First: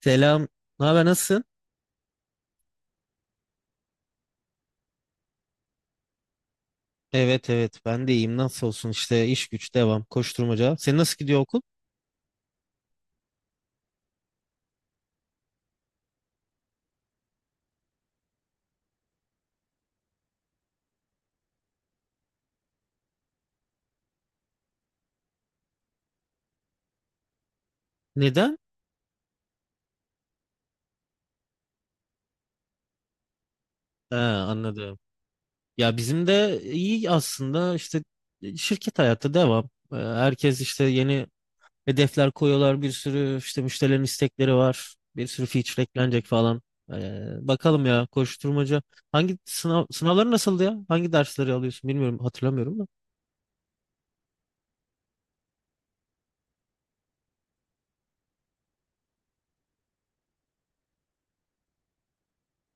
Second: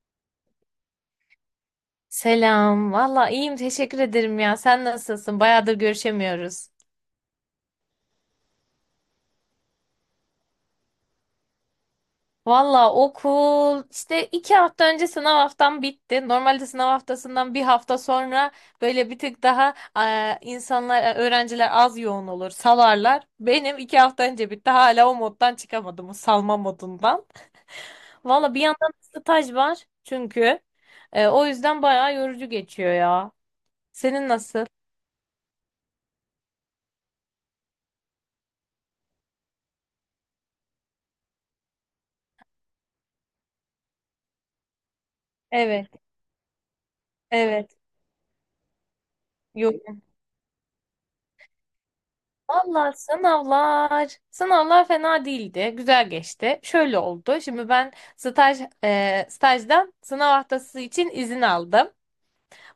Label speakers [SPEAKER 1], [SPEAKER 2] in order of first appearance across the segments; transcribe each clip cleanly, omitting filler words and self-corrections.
[SPEAKER 1] Selam. Ne haber, nasılsın?
[SPEAKER 2] Selam. Valla iyiyim. Teşekkür ederim ya. Sen nasılsın? Bayağıdır görüşemiyoruz.
[SPEAKER 1] Evet evet ben de iyiyim. Nasıl olsun işte iş güç devam koşturmaca. Senin nasıl gidiyor okul?
[SPEAKER 2] Valla okul işte 2 hafta önce sınav haftam bitti. Normalde sınav haftasından bir hafta sonra böyle bir tık daha öğrenciler az yoğun olur, salarlar. Benim 2 hafta önce bitti. Hala o moddan çıkamadım, o salma modundan. Valla
[SPEAKER 1] Neden?
[SPEAKER 2] bir yandan staj var çünkü. O yüzden bayağı yorucu geçiyor ya.
[SPEAKER 1] He,
[SPEAKER 2] Senin nasıl?
[SPEAKER 1] anladım. Ya bizim de iyi aslında işte şirket hayatı devam. Herkes işte yeni hedefler koyuyorlar. Bir sürü işte müşterilerin istekleri var. Bir sürü feature
[SPEAKER 2] Evet,
[SPEAKER 1] eklenecek falan.
[SPEAKER 2] evet.
[SPEAKER 1] Bakalım ya koşturmaca. Hangi
[SPEAKER 2] Yok.
[SPEAKER 1] sınavları nasıldı ya? Hangi dersleri alıyorsun bilmiyorum hatırlamıyorum da.
[SPEAKER 2] Valla sınavlar, sınavlar fena değildi, güzel geçti. Şöyle oldu, şimdi ben stajdan sınav haftası için izin aldım.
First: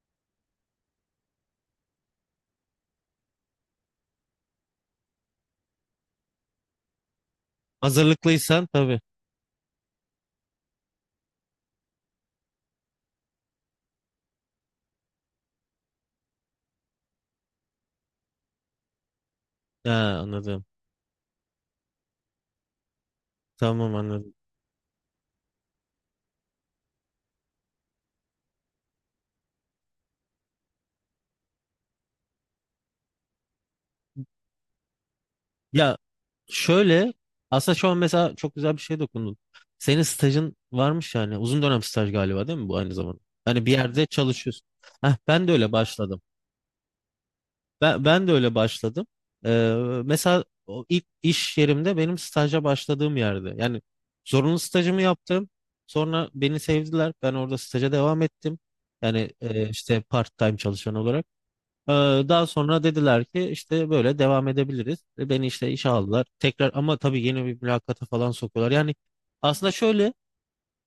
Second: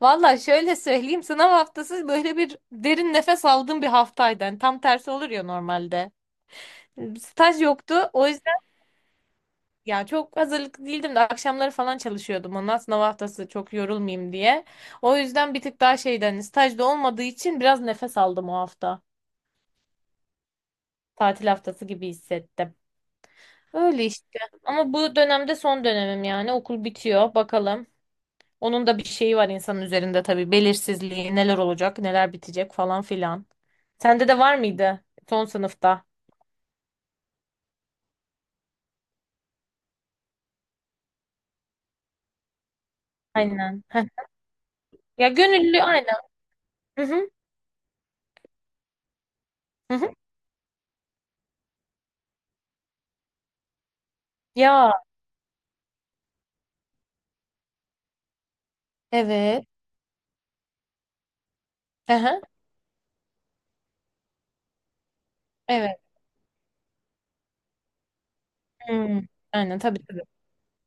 [SPEAKER 2] Valla şöyle söyleyeyim, sınav haftası böyle bir derin nefes aldığım bir haftaydı. Yani tam tersi olur ya normalde. Staj yoktu, o
[SPEAKER 1] Hazırlıklıysan
[SPEAKER 2] yüzden
[SPEAKER 1] tabii.
[SPEAKER 2] ya çok hazırlıklı değildim de akşamları falan çalışıyordum ondan sınav haftası çok yorulmayayım diye. O yüzden bir tık daha şeyden stajda olmadığı için biraz nefes aldım o hafta.
[SPEAKER 1] Ha, anladım.
[SPEAKER 2] Tatil haftası gibi hissettim.
[SPEAKER 1] Tamam
[SPEAKER 2] Öyle
[SPEAKER 1] anladım.
[SPEAKER 2] işte. Ama bu dönemde son dönemim yani. Okul bitiyor. Bakalım. Onun da bir şeyi var insanın üzerinde tabii. Belirsizliği, neler olacak, neler bitecek falan filan. Sende de var mıydı son
[SPEAKER 1] Ya
[SPEAKER 2] sınıfta?
[SPEAKER 1] şöyle aslında şu an mesela çok güzel bir şey dokundun. Senin stajın varmış yani uzun dönem staj galiba değil mi bu aynı zamanda? Hani bir
[SPEAKER 2] Aynen.
[SPEAKER 1] yerde
[SPEAKER 2] Heh.
[SPEAKER 1] çalışıyorsun. Heh,
[SPEAKER 2] Ya
[SPEAKER 1] ben de öyle
[SPEAKER 2] gönüllü aynen.
[SPEAKER 1] başladım.
[SPEAKER 2] Hı hı.
[SPEAKER 1] Ben de öyle başladım. Ee,
[SPEAKER 2] Hı hı.
[SPEAKER 1] mesela o ilk iş yerimde benim staja başladığım yerde. Yani zorunlu
[SPEAKER 2] Ya
[SPEAKER 1] stajımı yaptım. Sonra beni sevdiler. Ben orada staja devam ettim. Yani
[SPEAKER 2] evet.
[SPEAKER 1] işte part time çalışan olarak. Ee,
[SPEAKER 2] Hı hı.
[SPEAKER 1] Daha sonra dediler ki işte böyle devam edebiliriz. Beni işte işe
[SPEAKER 2] Evet.
[SPEAKER 1] aldılar. Tekrar ama tabii yeni bir mülakata falan sokuyorlar. Yani
[SPEAKER 2] Hmm.
[SPEAKER 1] aslında
[SPEAKER 2] Aynen, tabii
[SPEAKER 1] şöyle
[SPEAKER 2] tabii.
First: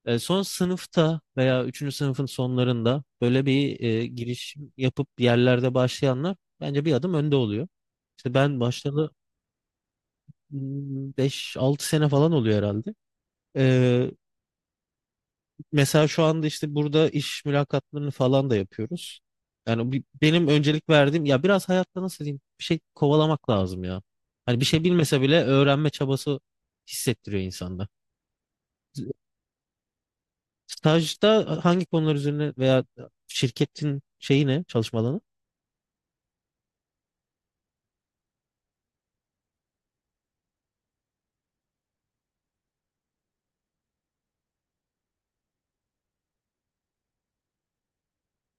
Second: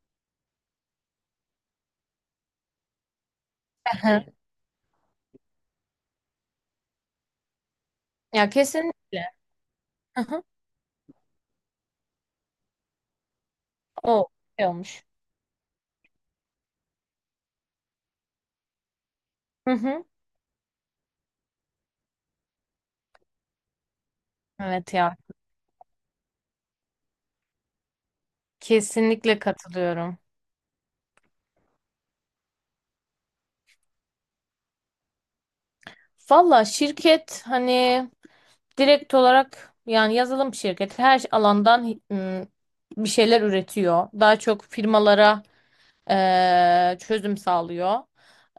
[SPEAKER 1] son sınıfta veya üçüncü sınıfın sonlarında böyle bir
[SPEAKER 2] Hı hı.
[SPEAKER 1] giriş yapıp bir yerlerde başlayanlar bence bir adım önde oluyor. İşte
[SPEAKER 2] Ya
[SPEAKER 1] ben başladı
[SPEAKER 2] kesinlikle. Hı hı.
[SPEAKER 1] 5-6 sene falan oluyor herhalde. Ee,
[SPEAKER 2] O şey olmuş.
[SPEAKER 1] mesela şu anda işte burada iş mülakatlarını falan da yapıyoruz.
[SPEAKER 2] Hı
[SPEAKER 1] Yani
[SPEAKER 2] hı.
[SPEAKER 1] benim öncelik verdiğim ya biraz hayatta nasıl diyeyim bir şey kovalamak lazım ya. Hani bir şey
[SPEAKER 2] Evet ya.
[SPEAKER 1] bilmese bile öğrenme çabası hissettiriyor insanda.
[SPEAKER 2] Kesinlikle katılıyorum.
[SPEAKER 1] Stajda hangi konular üzerine veya şirketin şeyi ne çalışma alanı?
[SPEAKER 2] Valla şirket hani direkt olarak yani yazılım şirketi her alandan bir şeyler üretiyor. Daha çok firmalara çözüm sağlıyor.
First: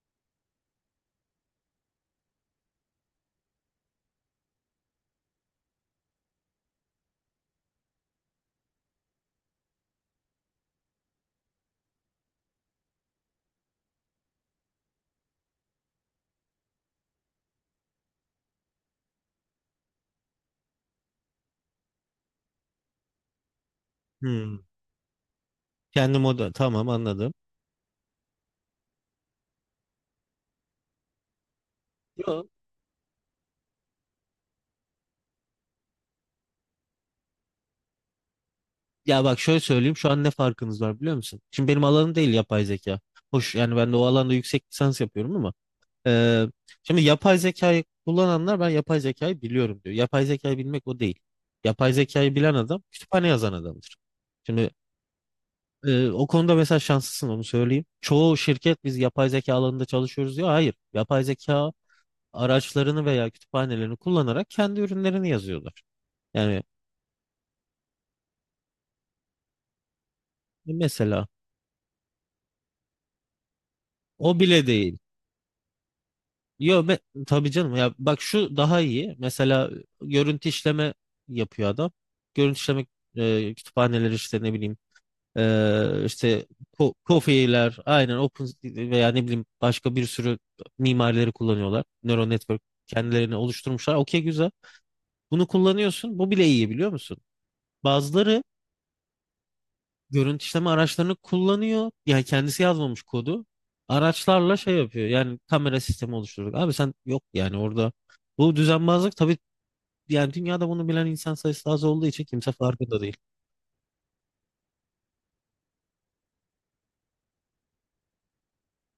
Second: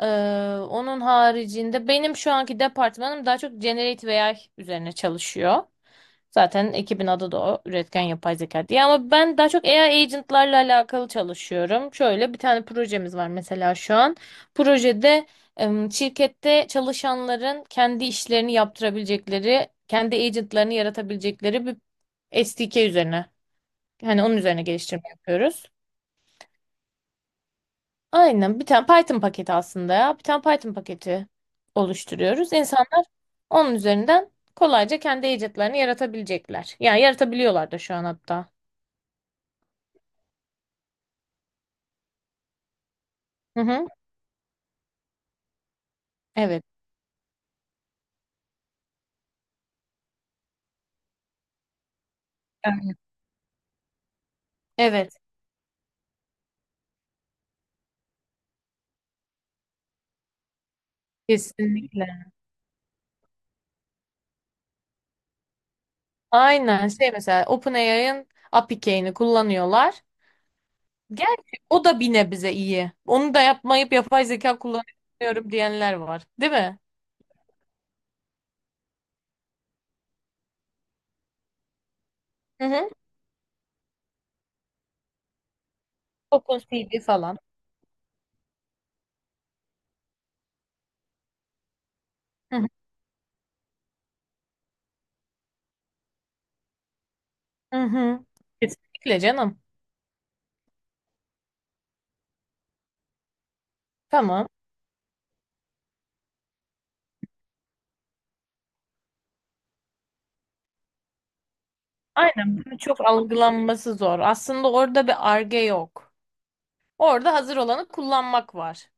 [SPEAKER 2] Eee, onun haricinde benim şu anki departmanım daha çok Generate AI üzerine çalışıyor. Zaten ekibin adı da o. Üretken yapay zeka diye. Ama ben daha çok AI agentlarla alakalı çalışıyorum. Şöyle bir tane projemiz var mesela şu an. Projede şirkette çalışanların kendi işlerini yaptırabilecekleri, kendi agentlarını yaratabilecekleri bir SDK üzerine. Yani onun üzerine
[SPEAKER 1] Hmm.
[SPEAKER 2] geliştirme yapıyoruz.
[SPEAKER 1] Kendi moda tamam anladım.
[SPEAKER 2] Aynen, bir tane Python paketi aslında ya. Bir tane Python paketi
[SPEAKER 1] Yo,
[SPEAKER 2] oluşturuyoruz. İnsanlar onun üzerinden kolayca kendi agentlarını yaratabilecekler. Yani yaratabiliyorlar da şu an hatta.
[SPEAKER 1] ya bak şöyle söyleyeyim şu an ne farkınız var biliyor musun? Şimdi benim alanım değil yapay zeka. Hoş
[SPEAKER 2] Hı
[SPEAKER 1] yani
[SPEAKER 2] hı.
[SPEAKER 1] ben de o alanda yüksek lisans yapıyorum ama Ee,
[SPEAKER 2] Evet.
[SPEAKER 1] şimdi yapay zekayı kullananlar ben yapay zekayı biliyorum diyor. Yapay zekayı bilmek o değil. Yapay zekayı bilen adam
[SPEAKER 2] Yani
[SPEAKER 1] kütüphane yazan adamdır. Şimdi
[SPEAKER 2] evet.
[SPEAKER 1] o konuda mesela şanslısın onu söyleyeyim. Çoğu şirket biz yapay zeka alanında çalışıyoruz diyor. Hayır. Yapay zeka
[SPEAKER 2] Kesinlikle.
[SPEAKER 1] araçlarını veya kütüphanelerini kullanarak kendi ürünlerini yazıyorlar. Yani
[SPEAKER 2] Aynen şey, mesela OpenAI'ın API key'ini kullanıyorlar.
[SPEAKER 1] mesela
[SPEAKER 2] Gerçi o da bir nebze iyi. Onu da yapmayıp yapay
[SPEAKER 1] o
[SPEAKER 2] zeka
[SPEAKER 1] bile değil.
[SPEAKER 2] kullanıyorum diyenler var. Değil mi?
[SPEAKER 1] Yo be, tabii canım ya bak şu daha iyi. Mesela görüntü işleme yapıyor adam. Görüntü
[SPEAKER 2] Hı
[SPEAKER 1] işleme
[SPEAKER 2] hı.
[SPEAKER 1] kütüphaneleri işte ne bileyim işte
[SPEAKER 2] OpenCV falan.
[SPEAKER 1] Kofi'ler aynen Open veya ne bileyim başka bir sürü mimarileri kullanıyorlar. Neural
[SPEAKER 2] Hı
[SPEAKER 1] network
[SPEAKER 2] hı.
[SPEAKER 1] kendilerini oluşturmuşlar. Okey güzel. Bunu kullanıyorsun. Bu bile iyi biliyor musun?
[SPEAKER 2] Hı hı.
[SPEAKER 1] Bazıları
[SPEAKER 2] Kesinlikle canım.
[SPEAKER 1] görüntü işleme araçlarını kullanıyor. Yani kendisi yazmamış kodu.
[SPEAKER 2] Tamam.
[SPEAKER 1] Araçlarla şey yapıyor. Yani kamera sistemi oluşturduk. Abi sen yok yani orada. Bu düzenbazlık tabii yani dünyada bunu bilen insan sayısı az olduğu için kimse
[SPEAKER 2] Aynen. Bunu
[SPEAKER 1] farkında
[SPEAKER 2] Çok
[SPEAKER 1] değil.
[SPEAKER 2] algılanması zor. Aslında orada bir arge yok. Orada hazır olanı kullanmak var.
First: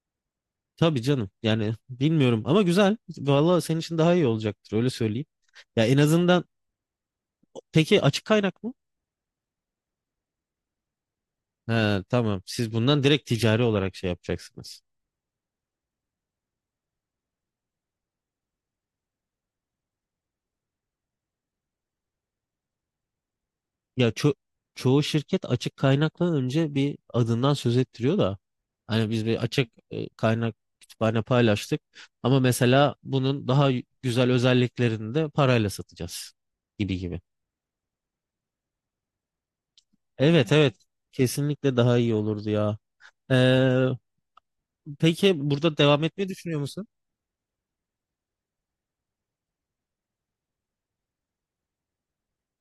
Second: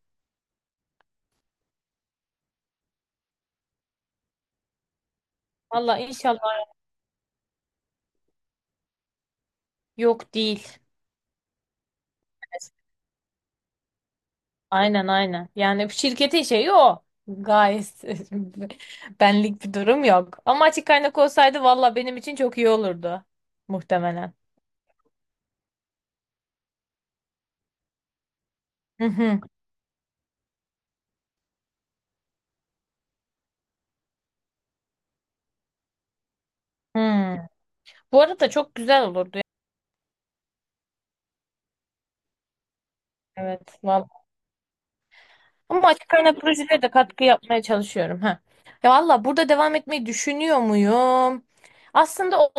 [SPEAKER 1] Tabii canım. Yani bilmiyorum ama güzel. Vallahi senin için daha iyi olacaktır öyle söyleyeyim. Ya en
[SPEAKER 2] Valla
[SPEAKER 1] azından
[SPEAKER 2] inşallah
[SPEAKER 1] peki açık kaynak mı?
[SPEAKER 2] yok değil.
[SPEAKER 1] He, tamam. Siz bundan direkt ticari olarak şey yapacaksınız.
[SPEAKER 2] Aynen aynen. Yani şirketin şeyi o. Gayet benlik bir durum yok. Ama açık kaynak olsaydı valla benim için çok iyi olurdu.
[SPEAKER 1] Ya
[SPEAKER 2] Muhtemelen.
[SPEAKER 1] çoğu şirket açık kaynakla önce bir adından söz ettiriyor da
[SPEAKER 2] Hı
[SPEAKER 1] hani biz bir
[SPEAKER 2] hı.
[SPEAKER 1] açık kaynak kütüphane paylaştık ama mesela bunun daha güzel özelliklerini de parayla satacağız gibi
[SPEAKER 2] Hı.
[SPEAKER 1] gibi.
[SPEAKER 2] Bu arada çok güzel olurdu.
[SPEAKER 1] Evet evet kesinlikle daha iyi olurdu ya. Ee,
[SPEAKER 2] Evet valla.
[SPEAKER 1] peki burada
[SPEAKER 2] Ama
[SPEAKER 1] devam
[SPEAKER 2] açık
[SPEAKER 1] etmeyi
[SPEAKER 2] kaynak
[SPEAKER 1] düşünüyor
[SPEAKER 2] projelere
[SPEAKER 1] musun?
[SPEAKER 2] de katkı yapmaya çalışıyorum. Ha. Ya valla burada devam etmeyi düşünüyor muyum? Aslında o-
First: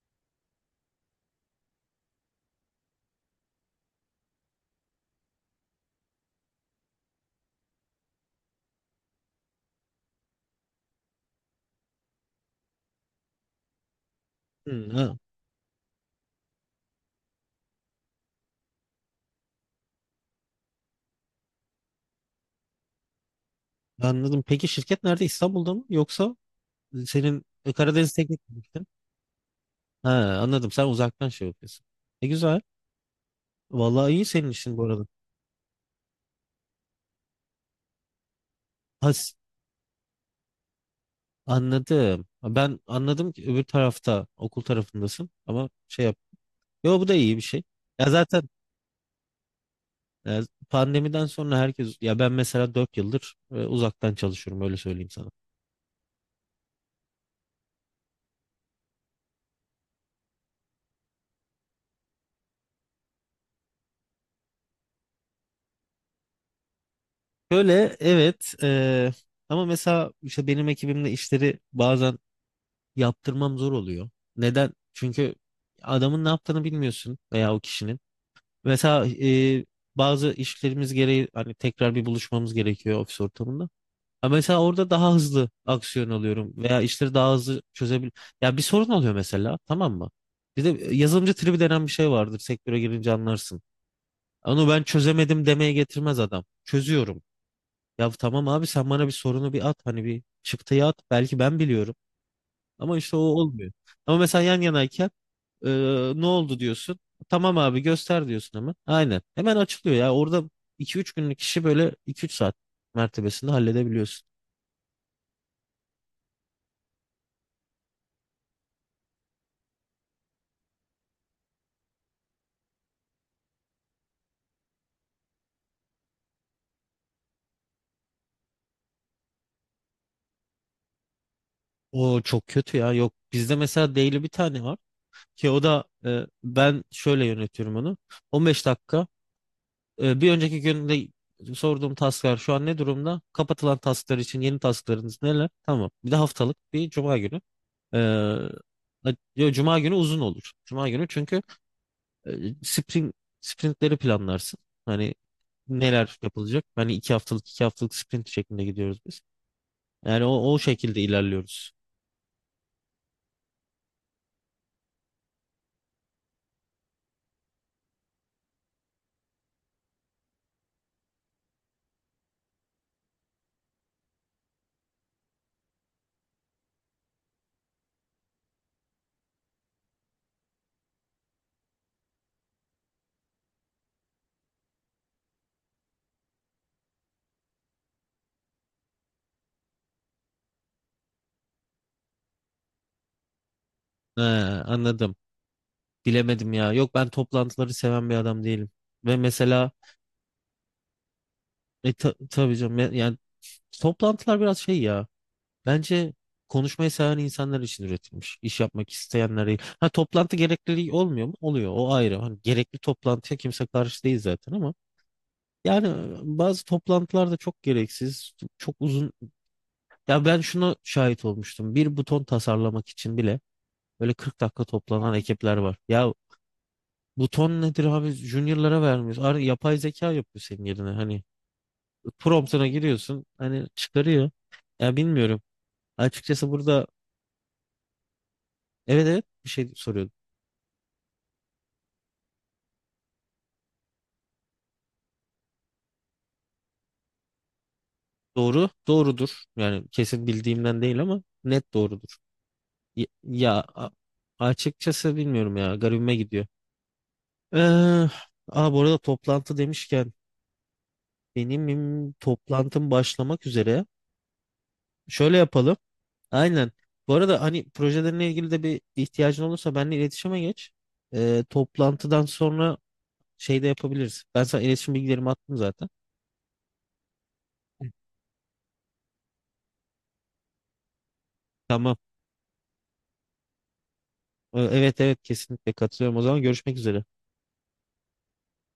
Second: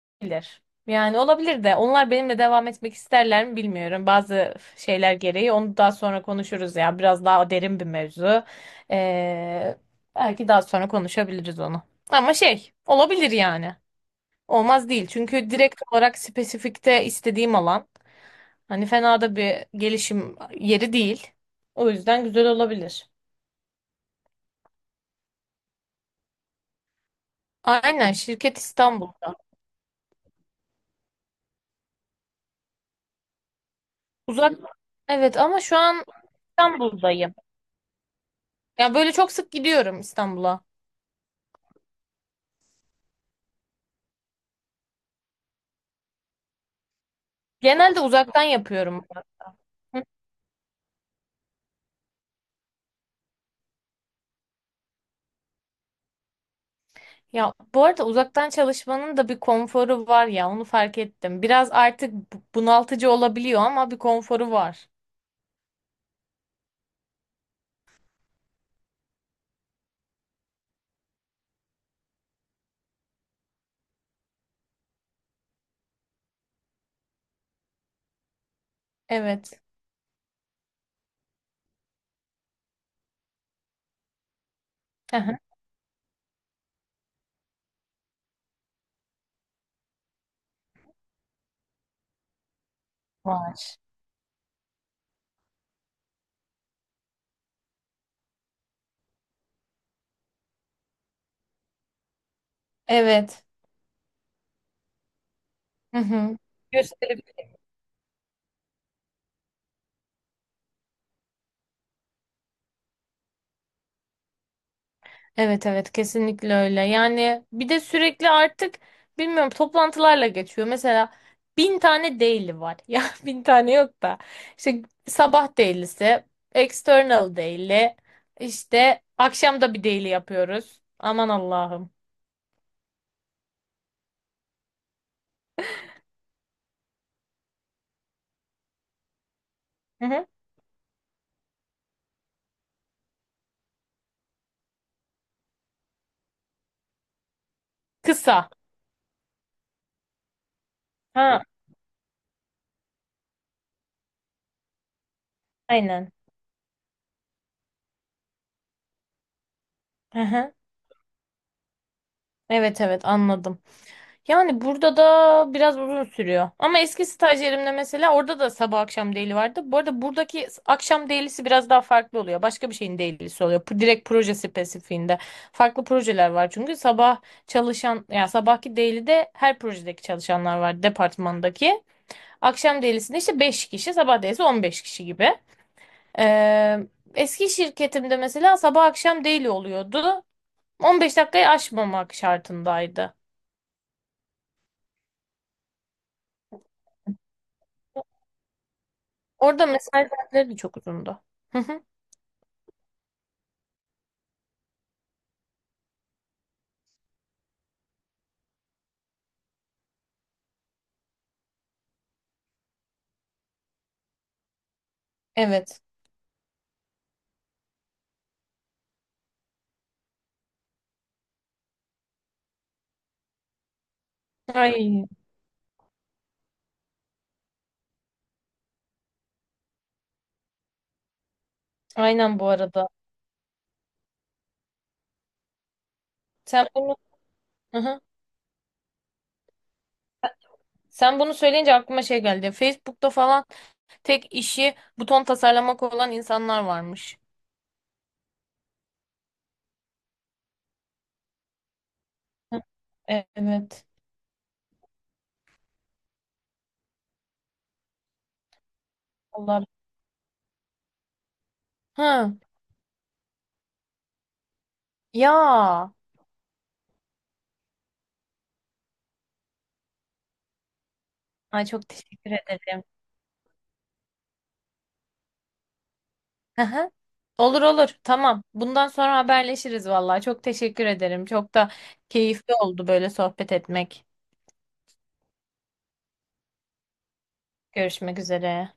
[SPEAKER 2] olabilir. Yani olabilir de onlar benimle devam etmek isterler mi bilmiyorum. Bazı şeyler gereği onu daha sonra konuşuruz ya. Biraz daha derin bir mevzu. Ee, belki daha sonra konuşabiliriz onu. Ama şey olabilir yani.
[SPEAKER 1] Hı,
[SPEAKER 2] Olmaz değil.
[SPEAKER 1] ha,
[SPEAKER 2] Çünkü direkt olarak spesifikte istediğim alan. Hani fena da bir gelişim yeri değil. O yüzden güzel olabilir.
[SPEAKER 1] anladım. Peki şirket nerede? İstanbul'da mı? Yoksa senin
[SPEAKER 2] Aynen,
[SPEAKER 1] Karadeniz Teknik mi
[SPEAKER 2] şirket
[SPEAKER 1] gittin?
[SPEAKER 2] İstanbul'da.
[SPEAKER 1] Ha, anladım. Sen uzaktan şey yapıyorsun. E güzel. Vallahi iyi senin
[SPEAKER 2] Uzak.
[SPEAKER 1] işin bu arada.
[SPEAKER 2] Evet ama şu an İstanbul'dayım. Ya böyle çok
[SPEAKER 1] Has,
[SPEAKER 2] sık gidiyorum İstanbul'a.
[SPEAKER 1] anladım. Ben anladım ki öbür tarafta, okul tarafındasın ama şey yap. Yo bu da iyi bir şey.
[SPEAKER 2] Genelde
[SPEAKER 1] Ya
[SPEAKER 2] uzaktan
[SPEAKER 1] zaten
[SPEAKER 2] yapıyorum ben.
[SPEAKER 1] e, pandemiden sonra herkes ya ben mesela 4 yıldır uzaktan çalışıyorum öyle söyleyeyim sana.
[SPEAKER 2] Ya bu arada uzaktan çalışmanın da bir konforu var ya onu fark ettim. Biraz artık bunaltıcı olabiliyor ama bir konforu var.
[SPEAKER 1] Şöyle evet ama mesela işte benim ekibimde işleri bazen yaptırmam zor oluyor. Neden? Çünkü adamın ne yaptığını bilmiyorsun veya o kişinin. Mesela
[SPEAKER 2] Evet.
[SPEAKER 1] bazı işlerimiz gereği hani tekrar bir buluşmamız gerekiyor ofis ortamında. Ha mesela orada daha
[SPEAKER 2] Aha.
[SPEAKER 1] hızlı aksiyon alıyorum veya işleri daha hızlı çözebil. Ya bir sorun oluyor mesela tamam mı? Bir de yazılımcı tribi denen bir şey vardır sektöre girince anlarsın.
[SPEAKER 2] Var.
[SPEAKER 1] Onu ben çözemedim demeye getirmez adam. Çözüyorum. Ya tamam abi sen bana bir sorunu bir at hani bir çıktıyı at belki ben biliyorum. Ama işte o
[SPEAKER 2] Evet.
[SPEAKER 1] olmuyor. Ama mesela yan yanayken e,
[SPEAKER 2] Hı
[SPEAKER 1] ne
[SPEAKER 2] hı.
[SPEAKER 1] oldu diyorsun. Tamam abi göster diyorsun hemen. Aynen. Hemen açılıyor ya. Orada 2-3 günlük işi böyle 2-3 saat mertebesinde halledebiliyorsun.
[SPEAKER 2] Evet evet, kesinlikle öyle. Yani bir de sürekli artık bilmiyorum toplantılarla geçiyor. Mesela bin tane daily var. Ya bin tane yok da. İşte sabah daily'si, external daily, işte akşam da bir daily yapıyoruz. Aman Allah'ım.
[SPEAKER 1] O çok kötü ya. Yok bizde mesela daily bir tane var ki o da ben şöyle yönetiyorum onu. 15 dakika
[SPEAKER 2] Hı hı.
[SPEAKER 1] bir önceki günde sorduğum tasklar şu an ne durumda? Kapatılan tasklar için yeni tasklarınız neler? Tamam. Bir de haftalık bir cuma günü. Ee,
[SPEAKER 2] Kısa.
[SPEAKER 1] ya Cuma günü uzun olur. Cuma günü
[SPEAKER 2] Ha,
[SPEAKER 1] çünkü e, sprint, sprintleri planlarsın. Hani
[SPEAKER 2] aynen.
[SPEAKER 1] neler yapılacak? Hani iki haftalık iki haftalık sprint şeklinde gidiyoruz biz.
[SPEAKER 2] Hı
[SPEAKER 1] Yani o,
[SPEAKER 2] hı.
[SPEAKER 1] o şekilde ilerliyoruz.
[SPEAKER 2] Evet evet, anladım. Yani burada da biraz uzun sürüyor. Ama eski stajyerimde mesela orada da sabah akşam daily vardı. Bu arada buradaki akşam daily'si biraz daha farklı oluyor. Başka bir şeyin daily'si oluyor. Direkt proje spesifiğinde. Farklı projeler var çünkü sabah çalışan ya sabahki daily'de her projedeki çalışanlar var departmandaki. Akşam daily'sinde işte 5 kişi, sabah daily'si 15 kişi gibi. Ee, eski şirketimde mesela sabah akşam daily oluyordu. 15 dakikayı aşmamak şartındaydı.
[SPEAKER 1] He, anladım. Bilemedim ya. Yok ben toplantıları seven bir adam değilim. Ve
[SPEAKER 2] Orada
[SPEAKER 1] mesela
[SPEAKER 2] mesai saatleri de çok uzundu. Hı hı.
[SPEAKER 1] tabii canım yani toplantılar biraz şey ya. Bence konuşmayı seven insanlar için üretilmiş. İş yapmak isteyenler değil. Ha toplantı gerekli olmuyor mu? Oluyor. O ayrı. Hani gerekli toplantıya kimse karşı değil zaten ama
[SPEAKER 2] Evet.
[SPEAKER 1] yani bazı toplantılar da çok gereksiz, çok uzun. Ya ben şuna şahit olmuştum. Bir buton tasarlamak için bile böyle 40 dakika
[SPEAKER 2] Ay,
[SPEAKER 1] toplanan ekipler var. Ya buton nedir abi? Junior'lara vermiyoruz. Yapay zeka yapıyor senin yerine. Hani
[SPEAKER 2] aynen bu
[SPEAKER 1] promptuna
[SPEAKER 2] arada.
[SPEAKER 1] giriyorsun. Hani çıkarıyor. Ya bilmiyorum. Açıkçası
[SPEAKER 2] Sen
[SPEAKER 1] burada
[SPEAKER 2] bunu, hı hı.
[SPEAKER 1] evet evet bir şey soruyor.
[SPEAKER 2] Sen bunu söyleyince aklıma şey geldi. Facebook'ta falan tek işi buton tasarlamak olan insanlar varmış.
[SPEAKER 1] Doğru, doğrudur. Yani kesin bildiğimden değil ama net doğrudur.
[SPEAKER 2] Hı.
[SPEAKER 1] Ya, ya
[SPEAKER 2] Evet.
[SPEAKER 1] açıkçası bilmiyorum ya. Garibime gidiyor. Ee, bu arada toplantı
[SPEAKER 2] Allah.
[SPEAKER 1] demişken benim
[SPEAKER 2] Hı.
[SPEAKER 1] toplantım başlamak üzere. Şöyle yapalım.
[SPEAKER 2] Ya.
[SPEAKER 1] Aynen. Bu arada hani projelerinle ilgili de bir ihtiyacın olursa benimle iletişime geç.
[SPEAKER 2] Ay çok
[SPEAKER 1] Toplantıdan
[SPEAKER 2] teşekkür
[SPEAKER 1] sonra
[SPEAKER 2] ederim.
[SPEAKER 1] şey de yapabiliriz. Ben sana iletişim bilgilerimi attım zaten.
[SPEAKER 2] Hı hı. Olur olur. Tamam. Bundan sonra haberleşiriz vallahi. Çok teşekkür ederim. Çok da
[SPEAKER 1] Tamam.
[SPEAKER 2] keyifli oldu böyle sohbet etmek.
[SPEAKER 1] Evet evet kesinlikle katılıyorum. O zaman görüşmek üzere.
[SPEAKER 2] Görüşmek üzere.